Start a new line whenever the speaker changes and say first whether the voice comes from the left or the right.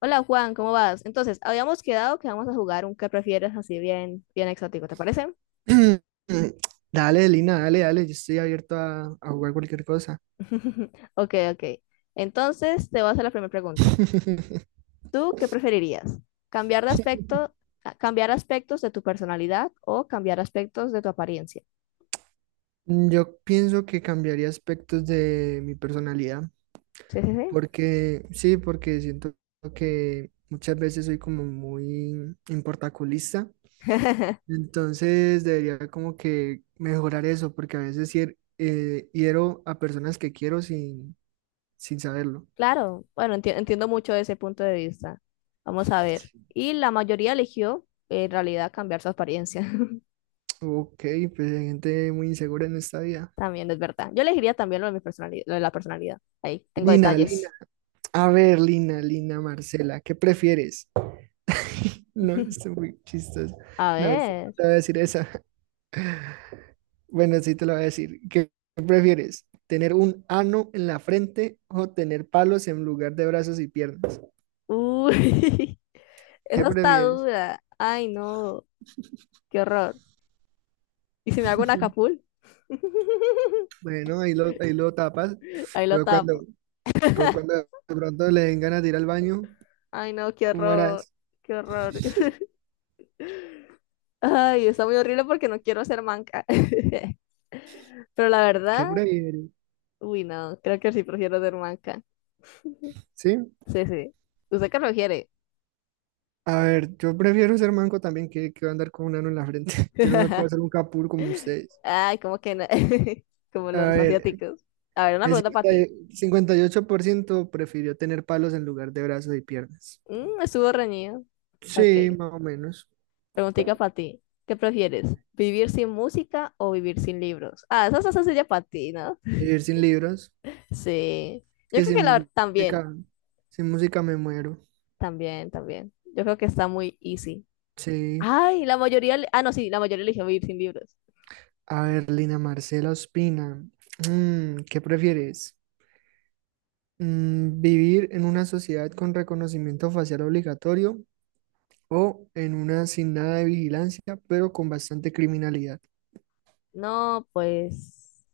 left: Hola Juan, ¿cómo vas? Entonces, habíamos quedado que vamos a jugar un que prefieres así bien, bien exótico, ¿te parece?
right: Dale, Lina, dale, dale, yo estoy abierto a jugar cualquier cosa.
left: Ok, ok. Entonces, te voy a hacer la primera pregunta. ¿Tú qué preferirías? ¿Cambiar de aspecto, cambiar aspectos de tu personalidad o cambiar aspectos de tu apariencia?
right: Mm, yo pienso que cambiaría aspectos de mi personalidad,
left: Sí, sí,
right: porque sí, porque siento que muchas veces soy como muy importaculista,
left: sí.
right: entonces debería como que mejorar eso, porque a veces hiero a personas que quiero sin saberlo.
left: Claro, bueno, entiendo mucho ese punto de vista. Vamos a ver. Y la mayoría eligió en realidad cambiar su apariencia.
right: Ok, pues hay gente muy insegura en esta vida.
left: También es verdad. Yo elegiría también lo de mi personalidad, lo de la personalidad. Ahí tengo
right: Lina, Lina,
left: detalles.
right: a ver, Marcela, ¿qué prefieres? No, está muy chistoso.
left: A
right: No, es-
left: ver.
right: Te voy a decir esa. Bueno, sí te lo voy a decir. ¿Qué prefieres? ¿Tener un ano en la frente o tener palos en lugar de brazos y piernas?
left: Uy,
right: ¿Qué
left: eso está
right: prefieres?
left: dura. Ay, no, qué horror. ¿Y si me hago un acapul?
right: Bueno, ahí lo tapas,
left: Ahí lo
right: pero cuando,
left: tapo.
right: pero cuando de pronto le den ganas de ir al baño,
left: Ay, no, qué
right: ¿cómo
left: horror,
right: harás?
left: qué horror. Ay, está muy horrible porque no quiero ser manca. Pero la
right: ¿Qué
left: verdad,
right: prefieres?
left: uy, no, creo que sí prefiero ser manca.
right: ¿Sí?
left: Sí, sí. ¿Usted qué prefiere?
right: A ver, yo prefiero ser manco también que andar con un ano en la frente. Yo no me puedo hacer un capul como ustedes.
left: Ay, como que no. Como
right: A
left: los
right: ver,
left: asiáticos. A ver, una
right: el
left: pregunta para ti.
right: 58% prefirió tener palos en lugar de brazos y piernas.
left: Estuvo reñido. Ok.
right: Sí, más o menos.
left: Preguntica para ti. ¿Qué prefieres? ¿Vivir sin música o vivir sin libros? Ah, esa es sencilla para ti, ¿no?
right: Vivir sin libros,
left: Sí. Yo
right: que
left: creo que
right: sin
left: la también,
right: música, sin música me muero.
left: también, también. Yo creo que está muy easy.
right: Sí.
left: Ay, la mayoría, no, sí, la mayoría eligió vivir sin libros.
right: A ver, Lina Marcela Ospina, ¿qué prefieres? ¿Vivir en una sociedad con reconocimiento facial obligatorio o en una sin nada de vigilancia, pero con bastante criminalidad?
left: No, pues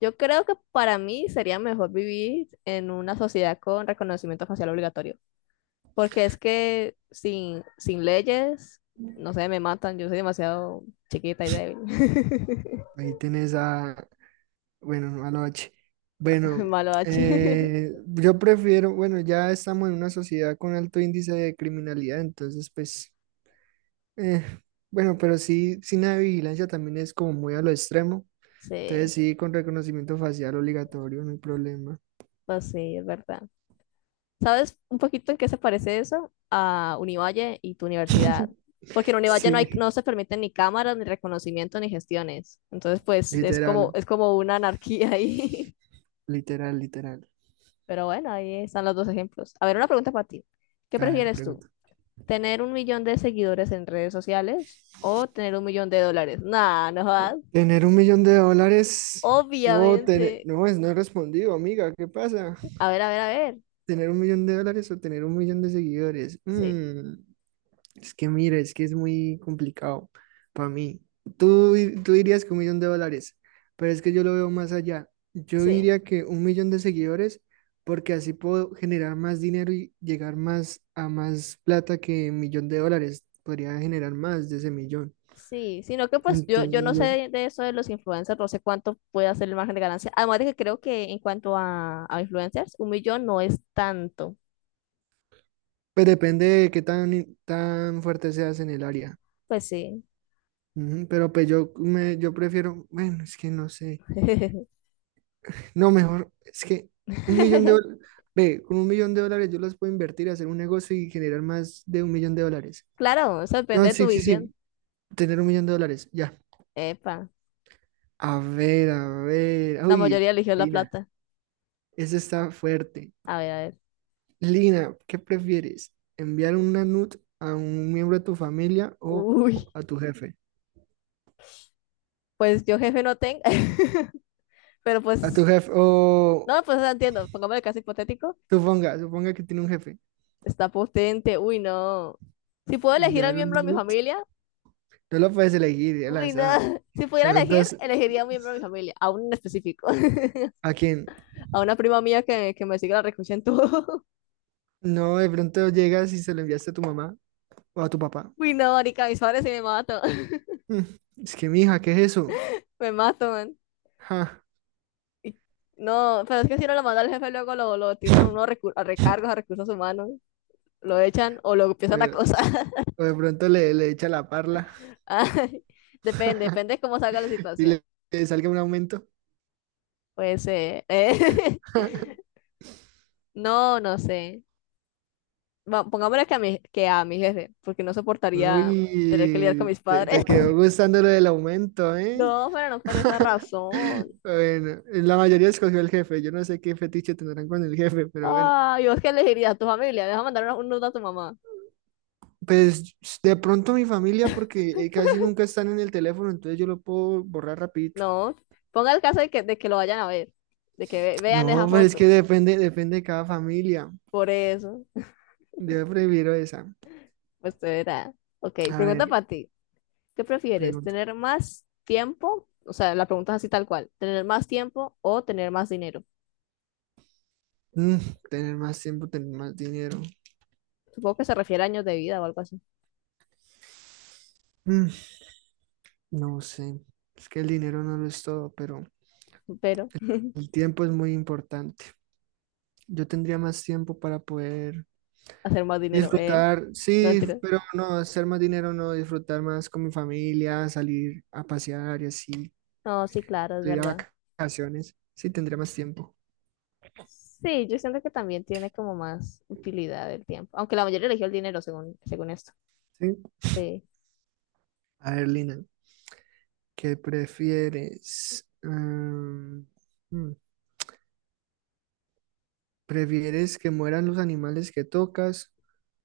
left: yo creo que para mí sería mejor vivir en una sociedad con reconocimiento facial obligatorio. Porque es que sin, sin leyes, no sé, me matan. Yo soy demasiado chiquita y débil.
right: Ahí tenés a, bueno, noche. Bueno,
left: Malo H.
right: yo prefiero, bueno, ya estamos en una sociedad con alto índice de criminalidad, entonces pues, eh, bueno, pero sí, sin la vigilancia también es como muy a lo extremo. Entonces
left: Sí,
right: sí, con reconocimiento facial obligatorio, no hay problema.
left: pues sí, es verdad. ¿Sabes un poquito en qué se parece eso a Univalle y tu universidad? Porque en Univalle no, hay,
right: Sí,
left: no se permiten ni cámaras, ni reconocimiento, ni gestiones. Entonces, pues
right: literal,
left: es como una anarquía ahí.
right: literal.
left: Pero bueno, ahí están los dos ejemplos. A ver, una pregunta para ti. ¿Qué
right: A ver,
left: prefieres tú?
right: pregunta.
left: Tener 1 millón de seguidores en redes sociales o tener 1 millón de dólares. Nah, no jodas.
right: ¿Tener 1 millón de dólares o tener,
left: Obviamente.
right: no, es, no he respondido, amiga? ¿Qué pasa?
left: A ver, a ver, a ver.
right: ¿Tener 1 millón de dólares o tener 1 millón de seguidores?
left: Sí,
right: Mm. Es que mira, es que es muy complicado para mí. Tú dirías que 1 millón de dólares, pero es que yo lo veo más allá. Yo
left: sí,
right: diría que 1 millón de seguidores, porque así puedo generar más dinero y llegar más a más plata que 1 millón de dólares. Podría generar más de ese millón.
left: sí. Sino que pues yo,
right: Entonces
left: no sé
right: yo,
left: de eso de los influencers, no sé cuánto puede hacer el margen de ganancia. Además de que creo que en cuanto a influencers, un millón no es tanto.
right: pues depende de qué tan fuerte seas en el área.
left: Pues sí.
right: Ujú. Pero pues yo prefiero, bueno, es que no sé. No, mejor, es que 1 millón de dólares, ve, con 1 millón de dólares yo los puedo invertir, hacer un negocio y generar más de 1 millón de dólares.
left: Claro, eso depende
right: No,
left: de tu
right: sí, sí,
left: visión.
right: sí, tener 1 millón de dólares, ya.
left: Epa,
right: A ver,
left: la
right: uy,
left: mayoría eligió la
right: Lina,
left: plata.
right: eso está fuerte.
left: A ver, a ver.
right: Lina, ¿qué prefieres? ¿Enviar una NUT a un miembro de tu familia o
left: Uy,
right: a tu jefe?
left: pues yo jefe no tengo, pero
right: A tu
left: pues
right: jefe, o
left: no, pues no entiendo. Pongamos el caso hipotético.
right: suponga, suponga que tiene un jefe.
left: Está potente. Uy, no. Si puedo elegir a un
right: Enviar un
left: miembro de mi
right: NUT,
left: familia,
right: no lo puedes elegir al
left: uy, no.
right: azar.
left: Si
right: De
left: pudiera
right: pronto,
left: elegir,
right: es-
left: elegiría a un miembro de mi familia, a un en específico.
right: ¿A quién?
left: A una prima mía que me sigue la recocha en todo.
right: No, de pronto llegas y se lo enviaste a tu mamá o a tu papá.
left: Uy, no, marica, mis padres sí me matan.
right: Mm, es que, mija, ¿qué es eso?
left: Me matan.
right: Ja.
left: Y, no, pero es que si no lo manda al jefe, luego lo, tiran uno a, a recargos, a recursos humanos. Lo echan o lo
right: O,
left: empiezan a
right: de
left: acosar.
right: o de pronto le echa la parla
left: Ay, depende, depende de cómo salga la
right: y
left: situación.
right: le salga un aumento.
left: Pues, no, no sé. Pongámosle que a mi jefe, porque no soportaría tener que lidiar con
right: Uy,
left: mis padres.
right: te quedó gustando lo del aumento, ¿eh?
left: No, pero no por esa razón.
right: Bueno, la mayoría escogió el jefe. Yo no sé qué fetiche tendrán con el jefe, pero bueno.
left: Ah, yo es que le diría a tu familia, deja mandar un nudo a tu mamá.
right: Pues de pronto mi familia, porque casi nunca están en el teléfono, entonces yo lo puedo borrar rapidito.
left: No, ponga el caso de que lo vayan a ver, de que vean esa
right: No, pues es que
left: foto.
right: depende, depende de cada familia.
left: Por eso,
right: Yo prefiero esa.
left: pues te verá. Ok,
right: A
left: pregunta
right: ver,
left: para ti. ¿Qué prefieres?
right: pregunta.
left: ¿Tener más tiempo? O sea, la pregunta es así tal cual. ¿Tener más tiempo o tener más dinero?
right: Mm, tener más tiempo, tener más dinero.
left: Supongo que se refiere a años de vida o algo así.
right: Mm, no sé. Es que el dinero no lo es todo, pero
left: Pero
right: el tiempo es muy importante. Yo tendría más tiempo para poder
left: hacer más dinero, ¿eh?
right: disfrutar,
left: No,
right: sí,
left: mentira.
right: pero no, hacer más dinero, no, disfrutar más con mi familia, salir a pasear y así,
left: No, sí, claro, es
right: ir a
left: verdad.
right: vacaciones. Sí, tendría más tiempo.
left: Sí, yo siento que también tiene como más utilidad el tiempo, aunque la mayoría eligió el dinero según, según esto.
right: Sí.
left: Sí.
right: A ver, Lina, ¿qué prefieres? Ah, mm, ¿prefieres que mueran los animales que tocas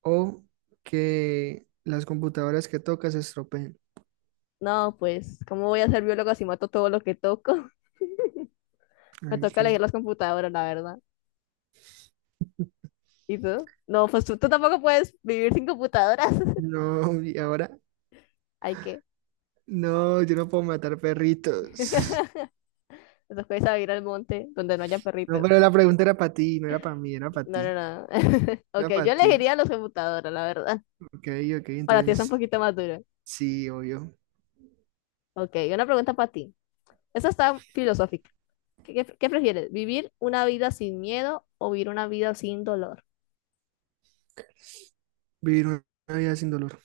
right: o que las computadoras que tocas se estropeen?
left: No, pues, ¿cómo voy a ser biólogo si mato todo lo que toco? Me
right: Ay,
left: toca elegir
right: que
left: las computadoras, la verdad. ¿Y tú? No, pues tú tampoco puedes vivir sin computadoras.
right: no, y ahora
left: Hay que.
right: no, yo no puedo matar perritos.
left: Nos puedes a ir al monte donde no haya
right: No,
left: perritos.
right: pero la pregunta era para ti, no era para mí, era para
left: No, no,
right: ti.
left: no. Ok,
right: Era para
left: yo
right: ti.
left: elegiría las computadoras, la verdad.
right: Ok, ok,
left: Para ti es un
right: entonces
left: poquito más duro.
right: sí, obvio.
left: Ok, una pregunta para ti. Esta está filosófica. ¿Qué, qué prefieres? ¿Vivir una vida sin miedo o vivir una vida sin dolor?
right: Vivir una vida sin dolor.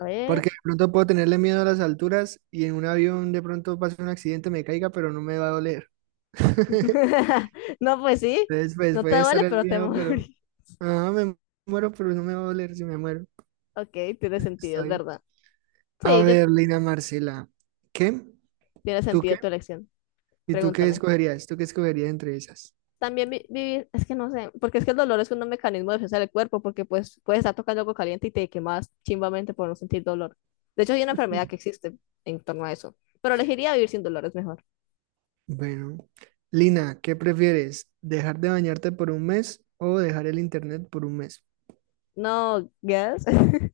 left: A ver.
right: Porque de pronto puedo tenerle miedo a las alturas y en un avión de pronto pase un accidente, me caiga, pero no me va a doler.
left: No, pues sí.
right: Entonces, pues
left: No te
right: puede estar
left: duele,
right: el
left: pero te
right: miedo, pero
left: morís.
right: ah, me muero, pero no me va a doler si me muero.
left: Ok, tiene sentido,
right: Está
left: es
right: bien.
left: verdad.
right: A
left: Sí, yo
right: ver, Lina Marcela, ¿qué?
left: tiene
right: ¿Tú qué?
left: sentido tu elección.
right: ¿Y tú qué
left: Pregúntame.
right: escogerías? ¿Tú qué escogerías entre esas?
left: También vivir, es que no sé, porque es que el dolor es un mecanismo de defensa del cuerpo, porque pues puedes estar tocando algo caliente y te quemas chimbamente por no sentir dolor. De hecho, hay una enfermedad que existe en torno a eso, pero elegiría vivir sin dolor, es mejor.
right: Bueno, Lina, ¿qué prefieres? ¿Dejar de bañarte por 1 mes o dejar el internet por 1 mes?
left: No, guess.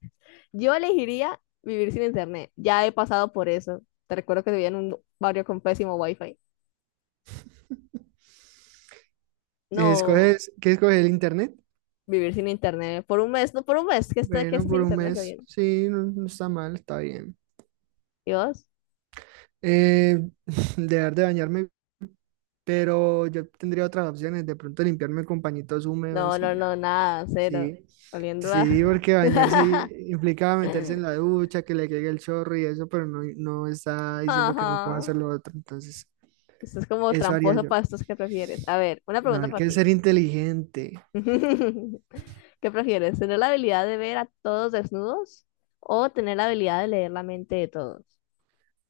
left: Yo elegiría vivir sin internet. Ya he pasado por eso. Te recuerdo que vivía en un barrio con pésimo wifi. No,
right: ¿Escoges, qué escoges el internet?
left: vivir sin internet. Por un mes, no, por un mes que
right: Bueno,
left: estoy sin
right: por un
left: internet, está
right: mes,
left: bien.
right: sí, no, no está mal, está bien.
left: ¿Y vos?
right: Eh, dejar de bañarme, pero yo tendría otras opciones, de pronto limpiarme con pañitos
left: No,
right: húmedos y
left: no,
right: ya.
left: no, nada, cero.
right: Sí,
left: Oliendo a...
right: sí, porque implicaba meterse en la ducha, que le caiga el chorro y eso, pero no, no está diciendo que no pueda
left: Ajá.
right: hacer lo otro. Entonces,
left: Esto es como
right: eso haría
left: tramposo
right: yo.
left: para estos que prefieres. A ver, una
right: No,
left: pregunta
right: hay
left: para
right: que
left: ti.
right: ser inteligente.
left: ¿Qué prefieres? ¿Tener la habilidad de ver a todos desnudos o tener la habilidad de leer la mente de todos?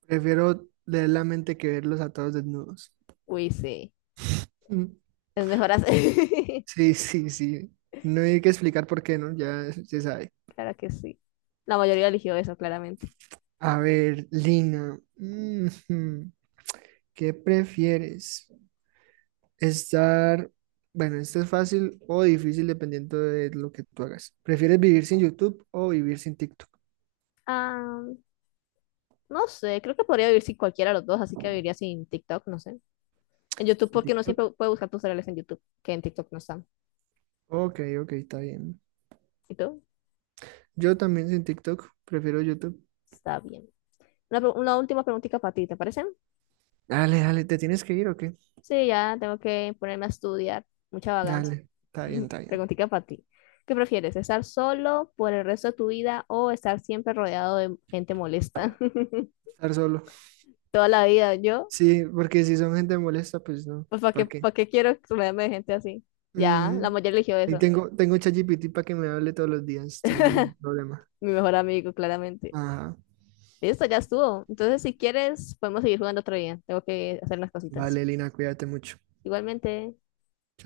right: Prefiero leer la mente que verlos a todos desnudos.
left: Uy, sí.
right: Mm.
left: Es mejor hacer.
right: Sí, sí, sí. No hay que explicar por qué, ¿no? Ya se sabe.
left: Claro que sí. La mayoría eligió eso, claramente.
right: A ver, Lina, ujú, ¿qué prefieres? Estar, bueno, esto es fácil o difícil dependiendo de lo que tú hagas. ¿Prefieres vivir sin YouTube o vivir sin TikTok?
left: Ah, no sé, creo que podría vivir sin cualquiera de los dos, así que viviría sin TikTok, no sé. En YouTube,
right: ¿Sin
left: porque uno siempre
right: TikTok?
left: puede buscar tus reales en YouTube, que en TikTok no están.
right: Ok, ok, está bien.
left: ¿Y tú?
right: Yo también sin TikTok, prefiero YouTube.
left: Está bien. Una, una última preguntita para ti, ¿te parece?
right: Dale, dale, ¿te tienes que ir o qué?
left: Sí, ya tengo que ponerme a estudiar. Mucha vagancia.
right: Dale, está bien, está bien.
left: Preguntita para ti. ¿Qué prefieres? ¿Estar solo por el resto de tu vida o estar siempre rodeado de gente molesta?
right: Estar solo.
left: Toda la vida, yo.
right: Sí, porque si son gente molesta, pues no,
left: Pues
right: ¿para qué?
left: para qué quiero rodearme de gente así. Ya, la
right: Ujú.
left: mujer eligió
right: Ahí
left: eso.
right: tengo, tengo ChatGPT para que me hable todos los días, entonces no hay problema.
left: Mi mejor amigo, claramente.
right: Ajá.
left: Listo, ya estuvo. Entonces, si quieres, podemos seguir jugando otro día. Tengo que hacer unas cositas.
right: Vale, Lina, cuídate mucho.
left: Igualmente.